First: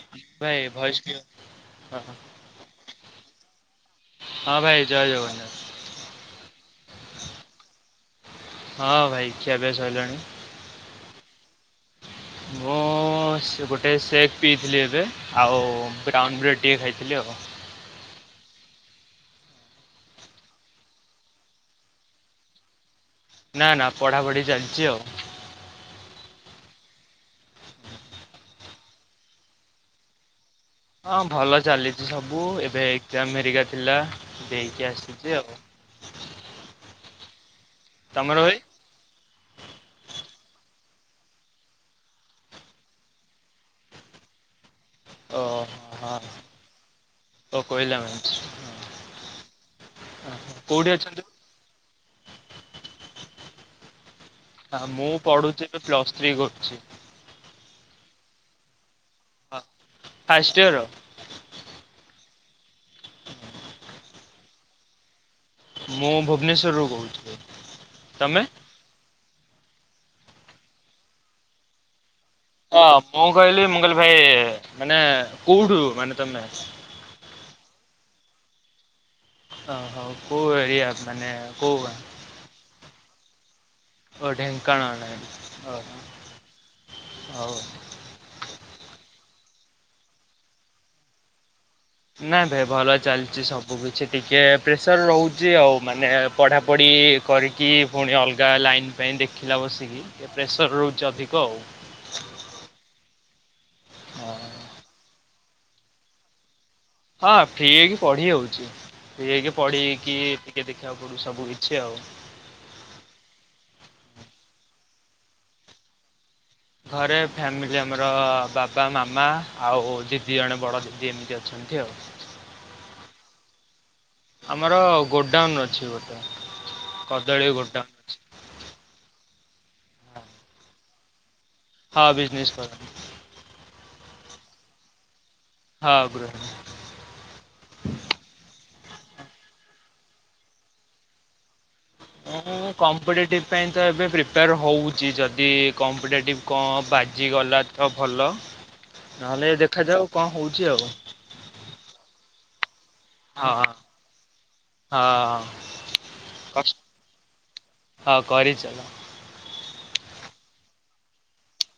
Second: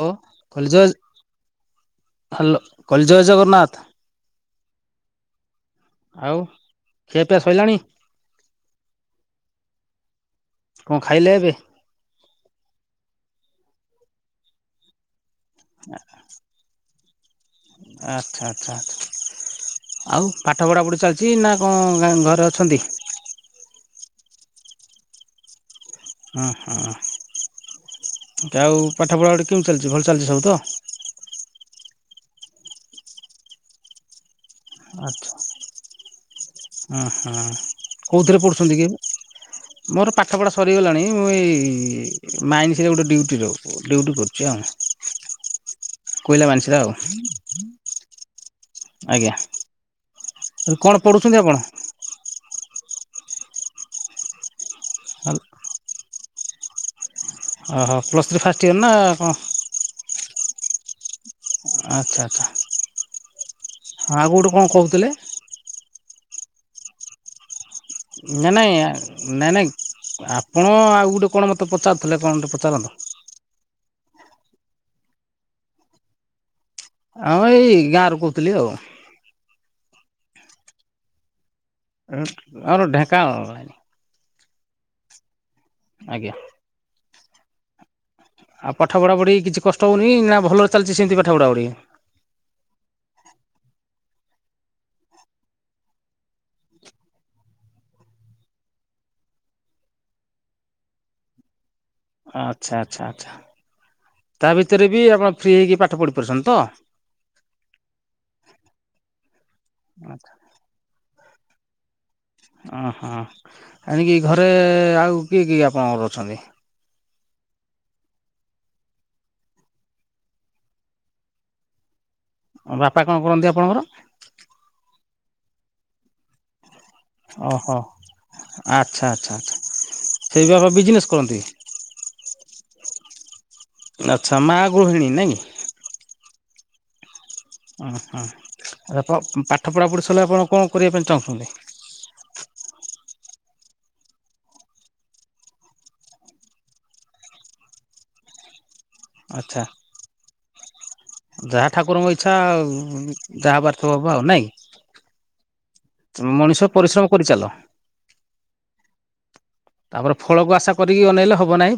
Hello ଭାଇ ଖୋଲିଛ ଆଜି ଭଏସ୍ କ୍ଲିୟର ହଁ ହ୍ୟାଲୋ କଇଲି ଜୟ ଜଗନ୍ନାଥ। ହଁ ଭାଇ ଜୟ ଜଗନ୍ନାଥ ଆଉ ଖିଆ ପିଆ ସଇଲାଣି? ହଁ ଭାଇ ଖିଆପିଆ ସଇଲାଣି। କଣ ଖାଇଲେ ଏବେ? ମୁଁ ଗୋଟେ ସେକ୍ ପିଇଥିଲି ଏବେ ଆଉ ବ୍ରାଉନ ବ୍ରେଡ଼୍ ଟିକେ ଖାଇଥିଲି ଆଉ। ଆଚ୍ଛା ଆଚ୍ଛା ଆଚ୍ଛା। ଆଉ ପାଠ ପଢ଼ାପଢ଼ି ଚାଲିଛି ନା କଣ ଗାଁ ଘରେ ଅଛନ୍ତି? ନା ନା ପଢାପଢି ଚାଲିଛି ଆଉ। ହଁ ହଁ ଆଉ ପାଠପଢ଼ା କେମିତି ଚାଲିଛି ସବୁ ଭଲ ଚାଲିଛି ସବୁ ତ? ହଁ ଭଲ ଚାଲିଛି ସବୁ ଏବେ ଏକ୍କାମ ଏରିକା ଥିଲା ଦେଇକି ଆସିଛି ଆଉ। [inaudible] ଅ ହଁ ତମର କୋଉଥିରେ ପଢୁଛନ୍ତି କି ଏବେ? [inaudible] ମୋର ପାଠପଢା ସରିଗଲାଣି ମୁଁ ଏଇ ମାଇନ୍ସରେ ଗୋଟେ ଡ୍ୟୁଟିର ଡ୍ୟୁଟି କରୁଛି ଆଉ। କୋଇଲା ମାଇନ୍ସରେ ଆଉ ଓହୋ [inaudible] ଆଜ୍ଞା [unintelligible] କଣ ଅଛନ୍ତି? ପଢ଼ୁଛନ୍ତି ଆପଣ? ହଁ ମୁଁ ପଢୁଛି ଏବେ ପ୍ଲସ୍ ଥ୍ରୀ କରୁଛି। ଓହୋ ପ୍ଲସ୍ ଥ୍ରୀ ଫାଷ୍ଟ ଇୟର ନା କଣ? First year. ଆଚ୍ଛା ଆଚ୍ଛା। ଆଉ ଗୋଟେ କଣ କହୁଥିଲେ? ମୁଁ ଭୁବନେଶ୍ୱରରୁ କହୁଥିଲି। ନାଇଁ ନାଇଁ ନାଇଁ ନାଇଁ ଆପଣ ଆଉ ଗୋଟେ କଣ ମତେ ପଚାରୁଥିଲେ କଣ ଟେ। ହଁ ମୁଁ କହିଲି ମୁଁ କହିଲି ଭାଇ ମାନେ କୋଉଠୁ ମାନେ ତମେ? ହଁ ମୁଁ ଏଇ ଗାଁରୁ କହୁଥିଲି ଆଉ। ଓହୋ କୋଉ ଏରିଆ ମାନେ କୋଉ ଗାଁ? ଆମର ଢ଼େଙ୍କନାଳ। ଓ ଢେଙ୍କାନାଳରେ ଓହୋ। ଆଜ୍ଞା। ହଉ। ଆଉ ପାଠ ପଢାପଢ଼ି କିଛି କଷ୍ଟ ହେଉନି, ନା ଭଲରେ ଚାଲିଛି ସେମିତି ପାଠ ପଢ଼ାପଢ଼ି? ନା ରେ ଭଲ ଚାଲିଛି ସବୁ କିିଛି ଟିକେ ପ୍ରେସର ରହୁଛି ଆଉ ମାନେ ପଢ଼ାପଢ଼ି। କରିକି ପୁଣି ଅଲଗା ଲାଇନ୍ ପାଇଁ ଦେଖିଲା ବସିକି ଟିକେ ପ୍ରେସର ରହୁଛି ଅଧିକ ଆଉ। ଆଚ୍ଛା ଆଚ୍ଛା ଆଛା ହଁ ତା ଭିତରେ ବି ଆପଣ ଫ୍ରି ହେଇକି ପାଠ ପଢି ପାରୁଛନ୍ତି ତ? ହଁ ଫ୍ରି ହେଇକି ପଢି ହଉଛି ଫ୍ରି ହେଇକି ପଢିକି ଟିକେ ଦେଖିବାକୁ ପଢୁବାକୁ ସବୁକିଛି ଆଉ। ଓ ହଁ ଏଣିକି ଘରେ ଆଉ କିଏ କିଏ ଆପଣଙ୍କର ଅଛନ୍ତି? ଘରେ ଫ୍ୟାମିଲି ଆମର ବାବା ମାମା ଆଉ ଦିଦି ଜଣେ ବଡ ଦିଦି ଏମିତି ଅଛନ୍ତି ଆଉ। ବାପା କଣ କରନ୍ତି ଆପଣଙ୍କର? ଆମର ଗୋଡାଉନ୍ ଅଛି ଗୋ ଓହୋ ଅଛି। ଆଚ୍ଛା ଆଚ୍ଛା ଆଚ୍ଛା ସେ କଣ ବିଜିନେସ୍ କରନ୍ତି। ହଁ ବିଜନେସ କରନ୍ତି। ଆଚ୍ଛା ମା ଗୃହିଣୀ ନାଇଁ? ହଁ ଗୃ ଓ ହଁ ଆ ପାଠ ପଢ଼ାପଢ଼ି ସାରିଲେ ଆପଣ କଣ କରିବା ପାଇଁ ଚାହୁଁଛନ୍ତି? ଉଁ। ମୁଁ କମ୍ପିଟେଟିଭ୍ ପାଇଁ ତ ଏବେ ପ୍ରିପେୟାର ହେଉଛି ଯଦି କମ୍ପିଟେଟିଭ୍ କଣ ବାଜିଗଲା। ତ ଭଲ ନହେଲେ ଆଚ୍ଛା ଦେଖାଯାଉ କଣ ହେଉଛି ଆଉ। ଯାହା ଠାକୁରଙ୍କ ଇଚ୍ଛା ଆଉ ହଁ ଯାହା ହଁ ହବାର ଥିବ ହବ ନାଇଁ। ହଁ। ମଣିଷ କଷ୍ଟ ପରିଶ୍ରମ କରିଚାଲ। ହଁ କରିଚାଲ। ତାପରେ ଫଳକୁ ଆଶା କରିକି ଅନେଇଲେ ହବ ନାହିଁ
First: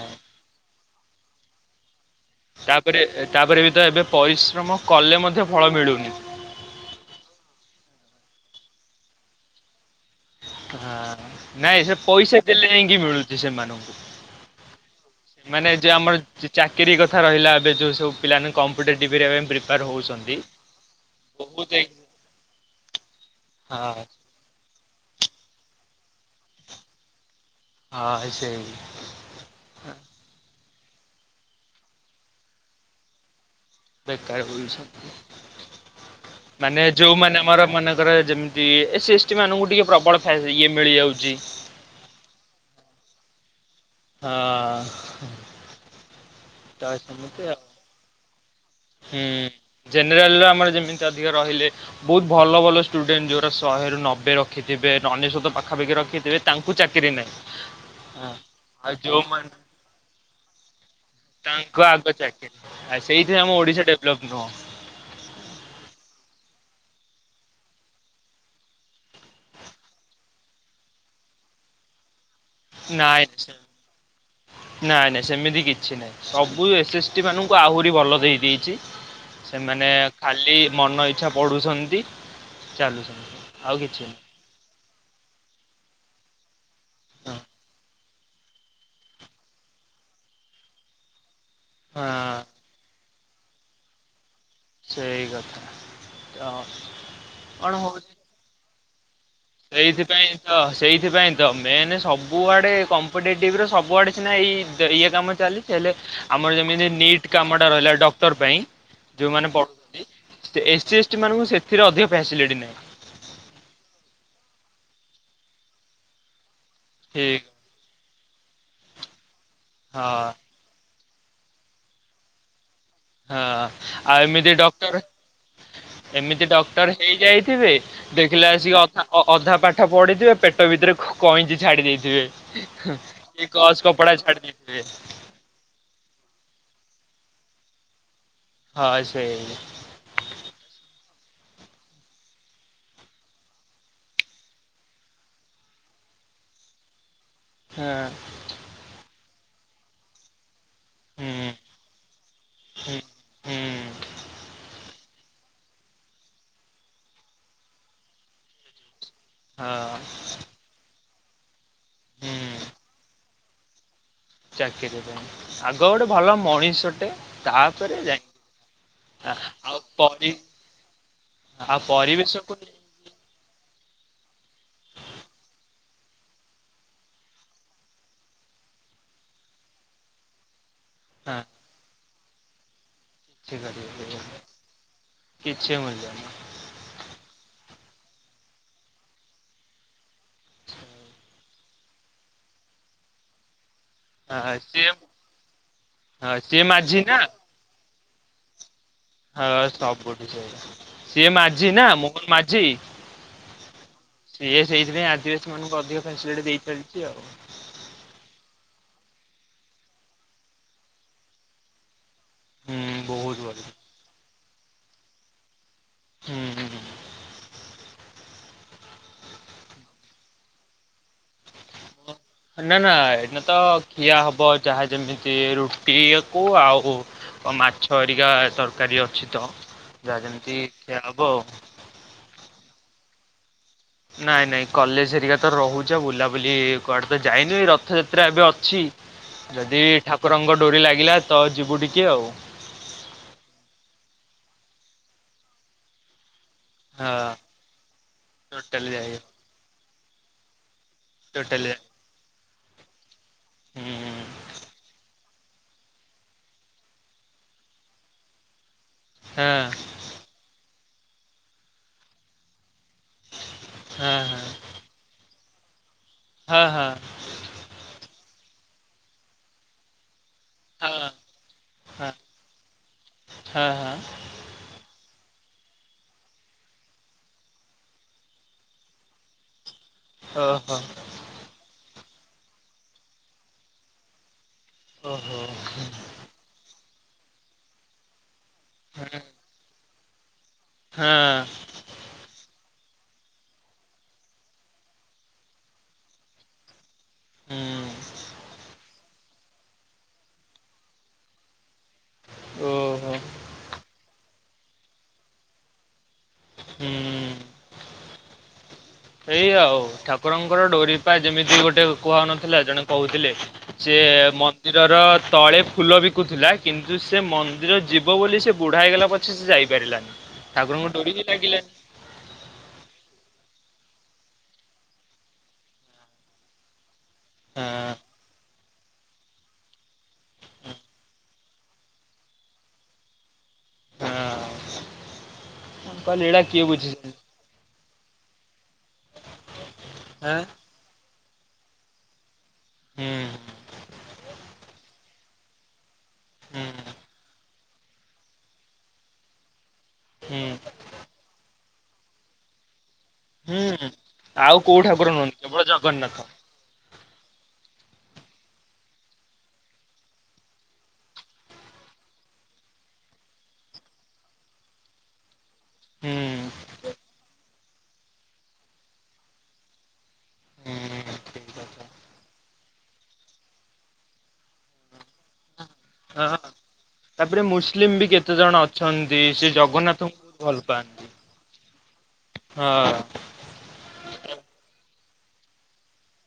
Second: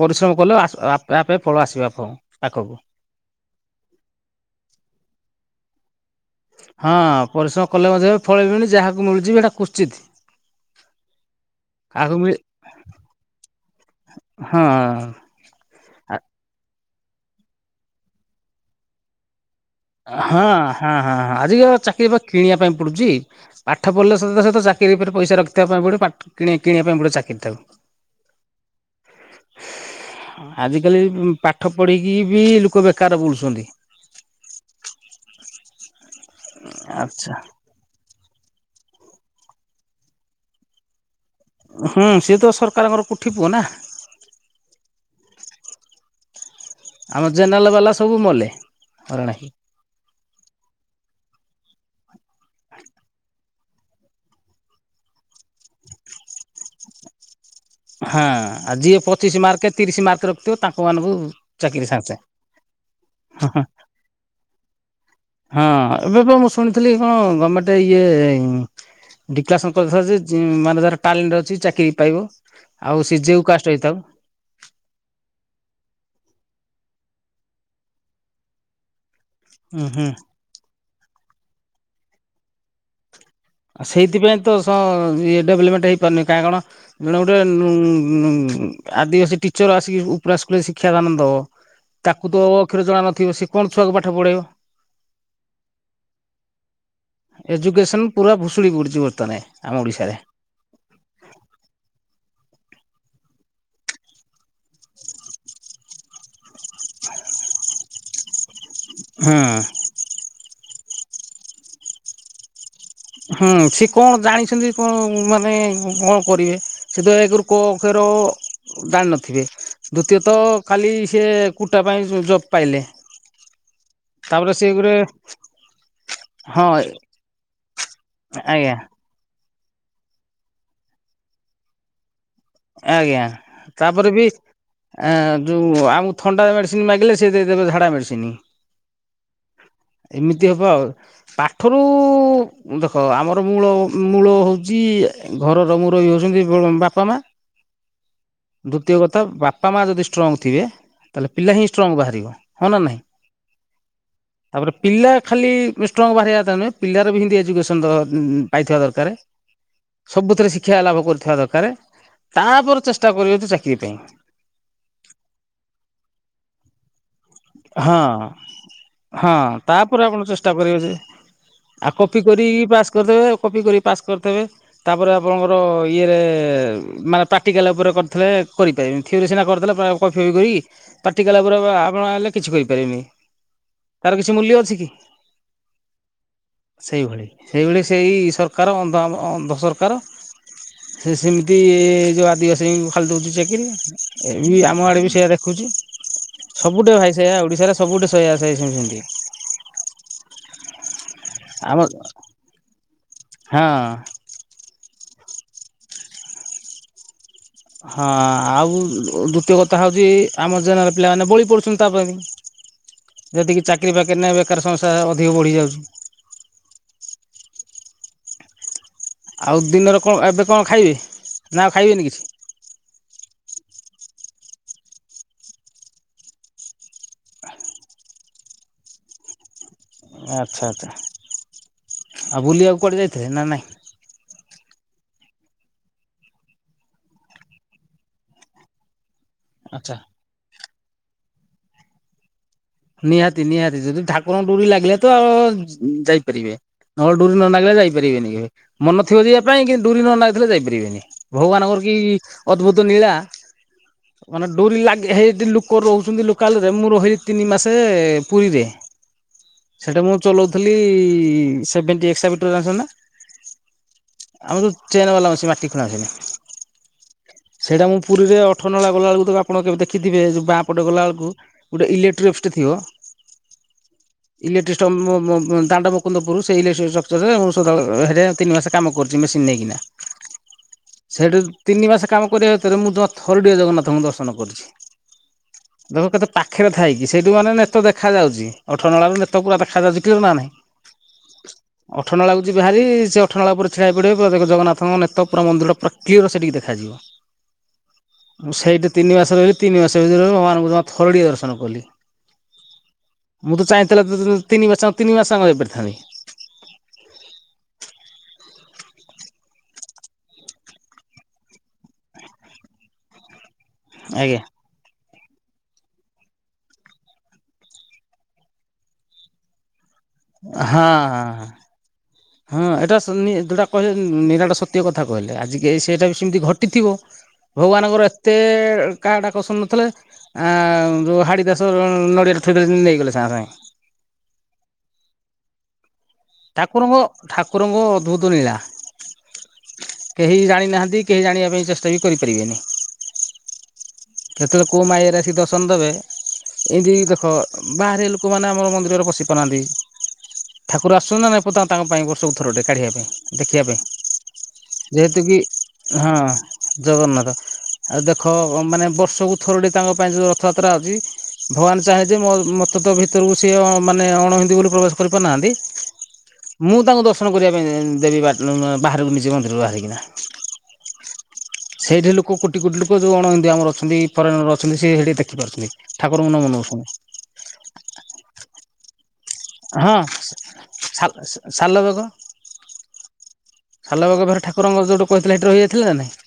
ପରିଶ୍ରମ କଲେ ଆସଆ ଆପେ ଫଳ ଆସିବ ଆପଣ। ପାଖକୁ ତାପରେ ତାପରେ ବିତ ଏବେ ପରିଶ୍ରମ କଲେ ମଧ୍ୟ ଫଳ ମିଳୁନି। ହଁ ପରିଶ୍ରମ କଲେ ମଧ୍ୟ ଏବେ ଫଳ ମିଳୁନି ଯାହାକୁ ମିଳୁଚି ବି ସେଇଟା କୁସ୍ଚିତି। ହଁ ନାଇଁ ସେ ମିଳି ପଇସା ଦେଲେ ଯାଇକି ମିଳୁଛି ସେମାନଙ୍କୁ। ହଁ। ମାନେ ଯୋଉ ହଁ ଚା ଚାକିରି କଥା ରହିଲା ଏବେ ଯୋଉ ସବୁ ପିଲା ମାନେ କମ୍ପିତେଟିଭ ରେ ପ୍ରି ହଁ ହଁ ହଁ ହ ଆଜିିକା ଏଇ ଚାକିରି ବା କିଣିବା ପାଇଁ ପଡୁଛି ପାଠ ହଁ ପଢିଲେ। ସହିତ ଚାକିରି ଉପରେ ପଇସା ରଖିବା ପାଇଁ ପଡିବ ପ କି କିଣିବା ପାଇଁ ପଡିବି ଚାକିରି ଟାକୁ। ହଁ ସେଇ। ଆଜିକାଲିବି ପାଠ ପଢ଼ିକି ବି ଲୋକ ବେକାର ବୁଲୁଛନ୍ତି। ବେକାରେ ବିଲୁଚ୍ଛ ମାନେ ଆଚ୍ଛା ଯୋଉମାନେ ଆମର ମାନେ ଯେମିତି ଏସି ଏସ ଟୀ ମାନଙ୍କୁ ଟିକେ ପ୍ରବଳ ଫା ଇଏ ମିଳିଯାଉଚି। ହୁଁ ସିଏ ତ ସରକାରଙ୍କର କୋଠି ପୁଅ ନା। ହଁ। ତ ଆମ ସେମିତି ଆଉ ଜେନାଲ ବାଲା ସବୁ ମଲେ। ହୁଁ ହଇରାଣ ହେଇ। ଜେନେରାଲର ଆମର ଯେମିତି ଅଧିକ ରହିଲେ ବହୁତୁ ଭଲ ଭଲ ଷ୍ଟୁଡେଣ୍ଟ ଯୋଉ ଶହେରୁ ନବେ ରଖିଥିବେ ଅନନେଶତ ପାଖାପାଖି ରଖିଥିବେ ତାଙ୍କୁ ଚାକିରି ନାଇଁ। ହାଁ ଆ ଯିଏ ପଚିଶି ମାର୍କ ତିରିଶି ମାର୍କ ରଖିଥିବ ତାଙ୍କ ମାନଙ୍କୁ ତାଙ୍କ ଚାକିରି ସାଙ୍ଗେ ଆଗ ସାଙ୍ଗେ। ଆ ସେଇଥିରେ ଆମ ଓଡିଶା ଡେଭଲପ ନୁହଁ। ହଁ ଏବେ ପା ମୁଁ ଶୁଣିଥିଲି କଣ ଗମେଣ୍ଟ ଇଏ ଡିକ୍ଲାରସନ କରିଥିଲା ଯେ ମାନେ ଯାର ଟ୍ୟାଲେଣ୍ଟ ଅଛି ଚାକିରି ପାଇବ। ଆଉ ସେ ନାଇଁ ଯେଉ କାଷ୍ଟ ହେଇଥାଉ। ନାଇଁ ନାଇଁ ସେମିତି କିଛି ନାଇଁ। ସବୁ ଏସ ଏସ୍ ଟି ମାନଙ୍କୁ ଆହୁରି ଭଲ ଦେଇ ଦେଇଚି। ଉଁ ସେମାନେ ହୁଁ ଖାଲି ମନ ଇଛା ପଢୁଛନ୍ତି ଚାଲୁଛନ୍ତି। ଆଉ କିଛି ସେଇଥିପାଇଁ ତ ସ ଇଏ ଡେଭଲପମେଣ୍ଟ ହେଇପାରୁନି କାହିଁ କଣ ଜଣେ ନାହିଁ। ଗୋଟେ ଉ ଆଦିବାସୀ ଟିଚର ଆସିକି ଉପ୍ରା ସ୍କୁଲରେ ଶିକ୍ଷାଦାନ ଦବ। ହଁ ତାକୁ ତ ଅକ୍ଷର ଜଣା ନଥିବ ସେ କଣ ଛୁଆକୁ ପାଠ ପଢେଇବ। ସେଇ କଥା ତ କଣ ଏଜୁକେସନ ହଉଚି। ପୁରା ଭୁଷୁଡ଼ି ପଡୁଚି, ବର୍ତମାନେ। ହେଇଥିପାଇଁ ତ ସେଇଥିପାଇଁ ତ ମେନ୍ ସବୁଆଡ଼େ କମ୍ପିଟେଟିଭ୍ ର ସବୁଆଡେ ସିନା ଏଇ ଇଏ କାମ ଚାଲି ହେଲେ ଆମର ଯେମିତି ନିଟ୍ କାମ ଟା ରହିଲା ଡକ୍ଟର ପାଇଁ, ହୁଁ। ଯୋଉମାନେ ପଢୁ ଏସ୍ ଟି ଏସ୍ ଟି ମାନଙ୍କୁ ସେଥିରେ ଅଧିକ ଫ୍ୟାସିଲିଟି ନାଇଁ। ହୁଁ, ସେ କଣ ଜାଣିଛନ୍ତି କଣ ମାନେ କଣ କରିବେ? ସେଥି [unintelligible] ଠିକ୍ ଏକରୁ କୋଅ ଅକ୍ଷର ଜାଣି ନଥିବେ, ହଁ। ଦ୍ଵିତୀୟତଃ ଖାଲି ସେ କୁଟା ପାଇଁ ଜବ୍ ପାଇଲେ। ହଁ, ଆଉ ତାପରେ ଏମିତି ସିଏ ଗୋଟେ ଡକ୍ଟର ଏମିତି ହଁ ଡକ୍ଟର ହେଇଯାଇଥିବେ ଦେଖିଲେ ଆସିକି ଆଜ୍ଞା ଅ ଧା ଅ-ଅଧା ପାଠ ପଢିଥିବେ, ପେଟ ଭିତରେ କଇଁଚି ଛାଡି ଦେଇଥିବେ। ଆଜ୍ଞା କି ଗଜ୍ କପଡ଼ା ଛାଡ଼ି ଦେଇଥିବେ। ଯୋଉଁ ଆମକୁ ଥଣ୍ଡା ମେଡ଼ିସିନ୍ ମାଗିଲେ, ସେ ଦେଇଦେବେ ଝାଡ଼ା ମେଡ଼ିସିନି। ହଁ ସେଇ ଏମିତି ହବ ଆଉ, ପାଠରୁ ଦେଖ, ଆମର ମୂଳ ମୂଳ ହଉଚି, ଘରର ମୁରବି ହଉଛନ୍ତି, ବାପା, ମା। ହାଁ। ଦ୍ଵିତୀୟ କଥା, ବାପା ମା ଯଦି ଷ୍ଟ୍ରଙ୍ଗ ଥିବେ ତାହେଲେ ହୁଁ ପିଲା ହିଁ ଷ୍ଟ୍ରଙ୍ଗ୍ ବାହାରିବ। ହଁ ନା ହୁଁ ନାହିଁ ହୁଁ। ତାପରେ ପିଲା ଖାଲି ଷ୍ଟ୍ରଙ୍ଗ୍ ବାହାରିବା ତା ନୁହେଁ, ପିଲାର ବି ହିଁ ତି ଏଜୁକେସନ୍ ଦ ପାଇଥିବା ଦରକାରେ। ହଁ ସବୁଥିରେ ଶିକ୍ଷା ଲାଭ କରୁଥିବା ଦରକାରେ। ହୁଁ ତାପରେ ଚେଷ୍ଟା କରିବ ତ ଚାକିରି ପାଇଁ। ଚାକିରି ପାଇଁ, ଆଗ ଗୋଟେ ଭଲ ମଣିଷଟେ। ହଁ। ତାପରେ ଯାଇ ହଁ, ତାପରେ ଆପଣ ଚେଷ୍ଟା କରିବେ ଯେ, ଆଉ ଆ କପି ପରିବେଶକୁ କରିକି ପାସ୍ କରିଦେବେ, କପି କରିକି ପାସ୍ କରିଥେବେ। ତାପରେ ଆପଣଙ୍କର ଇଏରେ, ମାନେ ପ୍ରାକ୍ଟିକାଲ୍ ଉପରେ କରିଥିଲେ କରିପାରିବେନି। ଥିଓରି ସିନା କରିଦେଲେ ପ୍ରାୟ, କପିଫପି କରିକି। ହଁ ପାକ୍ଟିିକାଲା ଉପରେ ଆପଣ ଆଣିଲେ କିଛି କରିପାରିବେନି? ତାର କିଛି ମୂଲ୍ୟ ଅଛି କି? [inaudible] କିଛି [inaudible] ସେଇଭଳି, ସେଇଭଳି ସେଇ ସରକାର ଅନ୍ଧ ଅନ୍ଧ ସରକାର। ସେ ସେମିତି ଯୋଉ ଆଦିବାସୀଙ୍କୁ ଖାଲି ଦଉଚି ଚାକିରି ଏଇ ଆମ ଆଡେ ବି ସିଏ ସେଇଆ ଦେଖୁଚି। ସିଏ ସବୁଟା ମାଝି ଭାଇ ନା ସେଇଆ ଓଡିଶାରେ ସବୁଠେ ସେଆ ସେ ସେ ସେ ସେମତି। ହଁ, ସବୁଠି ସେଆ। ସିଏ ମାଜି ଆମ ନା ହଁ। ମୋହନ ମାଜି। ହଁ ସିଏ ସେଇଥିପାଇଁ ଆଦିବାସୀ ମାନଙ୍କୁ ଅଧିକ ଫାସିଲଟି ଦେଇଚାଲିଚି ଆଉ। ହଁ ଆଉ ଦୁତୀୟ କଥା ହଉଚି ଆମ ଜେନେରାଲ ପିଲାମାନେ ବଳି ପଡୁଚନ୍ତି ତା ପାଇଁ ବି ହୁଁ ବହୁତ ଯେତିକି ବଢିଆ ଚାକିରିୀ ବାକିରି ନାଇଁ ବେକାର ସମସ୍ୟା ଅଧିକ ବଢି ଯାଉଚି। ହୁଁ ହୁଁ। ଆଉ ଦିନରେ କଁ ଏବେ କଁ ଖାଇବି? ନା ଆଉ ଖାଇବେନି କିଛି? ନା ନା ଏଇଟାତ ଖିଆ ହବ ଯାହା ଯେମିତି ରୁଟିଆ କୁ ଆଉ କଂ ମାଛ ଏରିକା ତରକାରୀ ଅଛି ତ। ଯାହା ଯେମିତି ଆଚ୍ଛା! ଆଚ୍ଛା! ଖିଆ ହବ ଆଉ। ଆଉ ବୁଲିବାକୁ କୁଆଡେ ଯାଇଥିଲେ ନା ନାଇଁ? ନାଇଁ ନାଇଁ କଲେଜ ହେରିକା ତ ରହୁଚି ବୁଲାବୁଲି କୁଆଡେ ତ ଯାଇନି ରଥଯାତ୍ରା ଏବେ ଅଛି। ଯଦି ଆଚ୍ଛା। ଠାକୁରଙ୍କ ଡୋରି ଲାଗିଲା ତ ଯିବୁ ଟିକେ ଆଉ। ନିହାତି, ନିହାତି ଯଦି ଠାକୁରଙ୍କ ଡୋରି ଲାଗିଲା ତ ଅ ଯାଇପାରିବେ। ନ ହଁ ଡୁରି ନ ନାଗିଲେ ଯାଇପାରିବେନି କେହି ଟୋଟାଲି ମନ ଯାଇ ଥିବ ଯିବା ପାଇଁ କିନ୍ତୁ ଡୁରି ନ ନାଗିଥିଲେ ଯାଇପାରିବେନି। ଟୋଟାଲି ଭଗବାନଙ୍କର କି ଅଦ୍ଭୁତ ନିଳା। - - ହୁଁ ମାନେ ଡୋରି ଲାଗି ହେଇଟି ଲୁକ ରହୁଛନ୍ତି ଲୋକାଲ ରେ ମୁଁ ରହିଲି ତିନି ମାସ ସେ ଏ ପୁରୀରେ। ହଁ ସେଇଟା ମୁଁ ଚଲଉଥିଲି ଈ-ଈ-ଇ ସେଭେଣ୍ଟି ଏକ୍ସଭେଟର ଜାଣିଚନ୍ତି ନା? ହଁ ହଁ। ଆମର ଯଉ ଚେନ ବାଲା ମେସି ମାଟି ଖଲାନ୍ତିନି। ହଁ ହଁ। ସେଇଟା ମୁଁ ପୁରୀରେ ଅଠର ନଳା ଗଲାବେଳକୁ ତ ଆପଣ କେବେ ଦେଖିଥିବେ ଯୋଉ ବାଁ ପଟେ ହଁ ଗଲା ବେଳକୁ ଗୋଟେ ଇଲେଟ୍ରି ଅଫିସଟେ ଥିବ ହଁ ହଁ ହଁ ଇଲେଟ୍ରି ଷ୍ଟ ମ ମ ଦାଣ୍ଡ ମୁକୁନ୍ଦ ପୁର ସେଇ ମୁଁ ସ ତିନି ମାସ କାମ କରୁଚି ମେସିନ ନେଇକିନା। ହଁ ହ। ସେଠି ତିନି ମାସ କାମ କରିବା ଭିତରେ ମୁଁ ଯମା ଥରୁ ଟିଏ ଜଗନ୍ନାଥଙ୍କୁ ଦର୍ଶନ କରିଛି। ଓହୋ। ଦେଖ କେତେ ପାଖରେ ଥାଇକି ସେଇଠୁ ମାନେ ନେତ ଦେଖା ଯାଉଚି। ଅଠ ନଳା ନେ- - ତ ପୁରା ଦେଖାଯାଉଚି କ୍ଲିଅର ନା ନାହିଁ। ହଁ ଅଠରେ ନଳକୁ ଯିବା ହେରି ସେ ଅଠର ନଳା ଉପରେ ଥ୍ରିଆ ହେଇ ପଡିବା ଦେଖ ଜଗନ୍ନାଥ ଙ୍କ ନେତ ପୁରା ମନ୍ଦିର ଟା କ୍ଲିଅର ସେଠିକି ଦେଖାଯିବ। ହୁଁ ମୁଁ ସେଇଟି ତିନି ମାସ ରହିଲି ତିନି ମାସ ଭିତରେ ମୋ ମାନଙ୍କୁ ଜମା ଥରଟିଏ ଦର୍ଶନ କଲି। ଓହୋ ମୁଁ ତ ଚାହିଁଥିଲେ ତୁତୁ - - ତିନି ମାସ ତିନି ମାସ ରହି ପାରିଥାଆନ୍ତି। ହୁଁ ଏଇ ଆଉ ଠାକୁରଙ୍କର ଡୋରି ପାଇଁ ଯେମିତି ଗୋଟେ କୁହ ନଥିଲା ଜଣେ କହୁଥିଲେ। ସିଏ ମ- - ଆଜ୍ଞା ମନ୍ଦିରର ତଳେ ଫୁଲ ବିକୁଥିଲା କିନ୍ତୁ ସେ ମନ୍ଦିର ଯିବ ବୋଲି ସେ ବୁଢା ହେଇଗଲା ପ - - ଛେ ସେ ଯାଇପାରିଲାନି ହଁ ହଁ ଠାକୁରଙ୍କୁ ଡରି ବି ହଁ। ଲାଗିଲାନି। ହଁ ଏଟା ସ ଯଉଟା କହିଲେ ନିରାଟ ସତ୍ୟ କଥା କହିଲେ, ଆଜି ସେଟା ବି ସେମିତି ଘଟିଥିବ। ହଁ ଭଗବାନଙ୍କର ଏତେ କାହାଡାକ ଶୁଣୁ ନଥିଲେ। ଆ ଯଉ ହାଡ଼ି ଦାସ ନଡ଼ିଆଟେ ଥୋଇଦେଲେ ଜେମିତି ନେଇଗଲେ ସାଙ୍ଗେ ସାଙ୍ଗେ। ହଁ ମୁଁ କହିଲି ଏଇଟା କିଏ ଠାକୁରଙ୍କ ବୁଝିଛନ୍ତି ଠାକୁରଙ୍କ ଅଦ୍ଭୁତ ନୀଳା କେହି ଆଁ ଜାଣିନାହାନ୍ତି। କେହି ଜାଣିବା ପାଇଁ ଚେଷ୍ଟା ବି କରିପାରିବେନି ହୁଁ। କେତେବେଳେ କୋଉ ମାୟରେ ଆସିକି ଦ ପସନ୍ଦବେ ହୁଁ ଏମିତି ଦେଖ ବାହାରେ ଲୋକମାନେ ଆମର ମନ୍ଦୀର ରେ ପଶି ପାରନ୍ତି। ହୁଁ। ଠାକୁର ଆସୁ ଚନ୍ତି ନା ନାହି ତାଙ୍କ ପାଇଁ ବର୍ଷକୁ ଠାରୁଟେ କାଢ଼ିବା ପାଇଁ। ଦେଖିବା ହୁଁ। ଆଉ କୋଉ ପାଇଁ ଠାକୁର ଯେହେତୁ ନୁହନ୍ତି କିି କେବଳ ଜଗନ୍ନାଥ ହଁ। ଜଗନ୍ନାଥ ଆଉ ଦେଖ ମାନେ ବର୍ଷକୁ ଥରୁଟି ତାଙ୍କ ପାଇଁ ଯଉ ରଥଯାତ୍ରା ହେଉଛି। ଭଗବାନ ଚାହେଁ ଯେ ମ ମୋତେ ତ ଭିତରକୁ ସିଏ ମାନେ ଅଣ ହିନ୍ଦୀ ବୋଲି ପ୍ରବେଶ କରିପାରୁନାହାଁନ୍ତି। ହୁଁ ମୁଁ ତାଙ୍କୁ ଦର୍ଶନ କରିବା ପାଇଁ ଦେବି ବା ବାହାରକୁ ନିଯେ ମନ୍ଦିରରୁ ବାହାରିକିନା। ହୁଁ ଠିକ କଥା। ସେଇଠି ଲୋକ କୋଟି କୋଟି ଲୋ ଯୋଉ ଅଣ ହିନ୍ଦୁ ଆମର ଅଛନ୍ତି ଫରେନର ଅଛନ୍ତି ସେଠି ଦେଖିପାରୁଛନ୍ତି ଠାକୁରଙ୍କୁ ନ ହଁ ମନଉଛନ୍ତି। ତାପରେ ମୁସଲିମ ବି କେତେ ଜଣ ଅ ଅଛନ୍ତି ସେ ହଁ ଜଗନ୍ନାଥଙ୍କୁ ବି ଭଲ ପାଆନ୍ତି ସାଲବେଗ ହଁ। ସାଲ ବେଗ ଫେରେ ଠାକୁର ଯେଉଁଠୁ କହିଥିଲା ହେଟି ରହିଁଯାଇଥିଲା ନା ନାଇଁ?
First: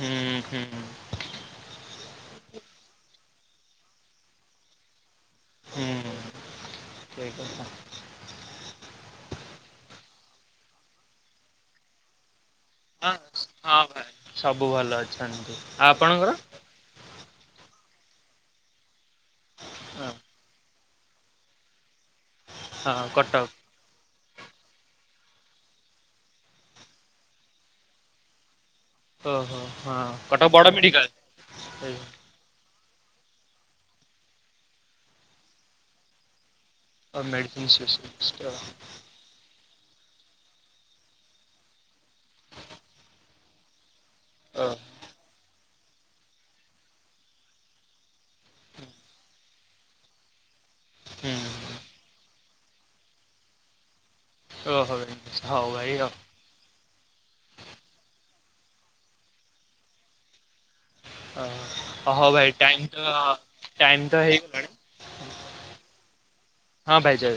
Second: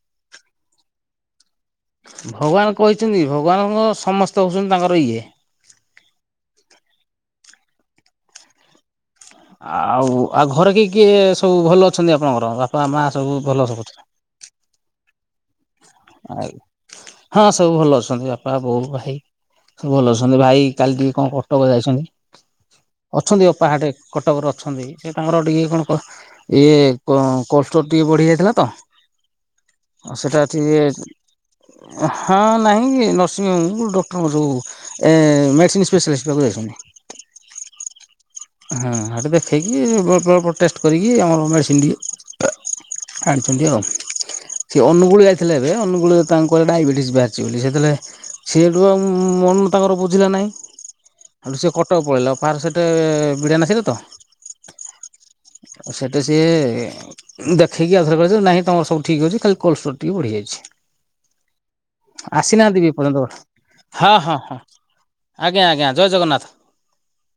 ହୁଁ ହୁଁ। ଭଗବାନ କହିଛନ୍ତି ଭଗବାନଙ୍କ ସମସ୍ତେ ହଉଛନ୍ତି ତାଙ୍କର ଇଏ। ହୁଁ ସେଇ କଥା। ଆଉ ଆଉ ଘରେ କିଏ କିଏ ସବୁ ଭଲ ଅଛନ୍ତି ଆପଣଙ୍କର? ମା ହଁ ସବୁ ଭଲ ହଁ ସବୁ? ଘରେ ସବୁ ଭଲ ଅଛନ୍ତି। ଆଉ ଆପଣଙ୍କର? ହଁ ସବୁ ଭଲ ଅଛନ୍ତି ବାପା ବୋଉ ଭାଇ। ସବୁ ଭଲ ହଁ ଅଛନ୍ତି ଭାଇ କାଲି ଟିକେ କଣ କଟକ ଯାଇଛନ୍ତି କଟକ ଅଛନ୍ତି ଅପାହାଟେ। କଟକରେ ଅଛନ୍ତି ସେ ତାଙ୍କର ଟିକେ କଣ ଇଏ କୋଲଡ ଷ୍ଟୋର ଟିକେ ବଢ଼ି ଯାଇଥିଲା ତ। ଓହୋ ହଁ କଟକ ବଡ଼ ଟିଏ। ମେଡ଼ିକାଲ। ହଁ ନାହିଁ କି ନର୍ସିଂହୋମ୍ ଡକ୍ଟରଙ୍କର ଜୋଉ ଏ ମେଡ଼ିସିନ୍ ସ୍ପେଶାଲିଷ୍ଟ ପାଖକୁ ଯାଇଛନ୍ତି। ହଁ ମେଡିସିନ୍ ସେ [unintelligible] ଖେଇକି ବ୍ ବ ଟେଷ୍ଟ କରିକି ଆମର ମେଡ଼ିସିନ ଟିଏ ଆଣିଛନ୍ତି ଆଉ। ଓ ସେ ଅନୁଗୁଳ ଯାଇଥିଲେ ଏବେ ଅନୁଗୁଳ ତାଙ୍କ ଡାଇବେଟିସ ବାହାରିଛି ବୋଲି ସେତେଳେ ସେଠୁ ଆଉ ମନ ତାଙ୍କର ବୁଝିଲା ନାହିଁ ଆଠୁ ସେ ହୁଁ। କଟକ ପଳେଇଲ ପାର ସେଟେ ବିଡ଼ା ନାସି ରେ ତ? ଓ ହ ଭାଇ ହଉ ଭାଇ ରଉ ସେଟା ସିଏ ଦେଖେଇକି ଆଉଥରେ କରି ନାହିଁ ତମର ସବୁ ଠିକ୍ ଅଛି ଖାଲି କୋଲଷ୍ଟୋର ଟିକେ ବଢିଯାଇଛି। ଓହୋ ଭାଇ ଟାଇମ ତ ଟାଇମ ହଁ ତ ହଁ ହଁ ହେଇଗଲାଣି। ଆଜ୍ଞା ଆଜ୍ଞା ଜୟ ଜଗନ୍ନାଥ। ହଁ ଭାଇ ଜୟ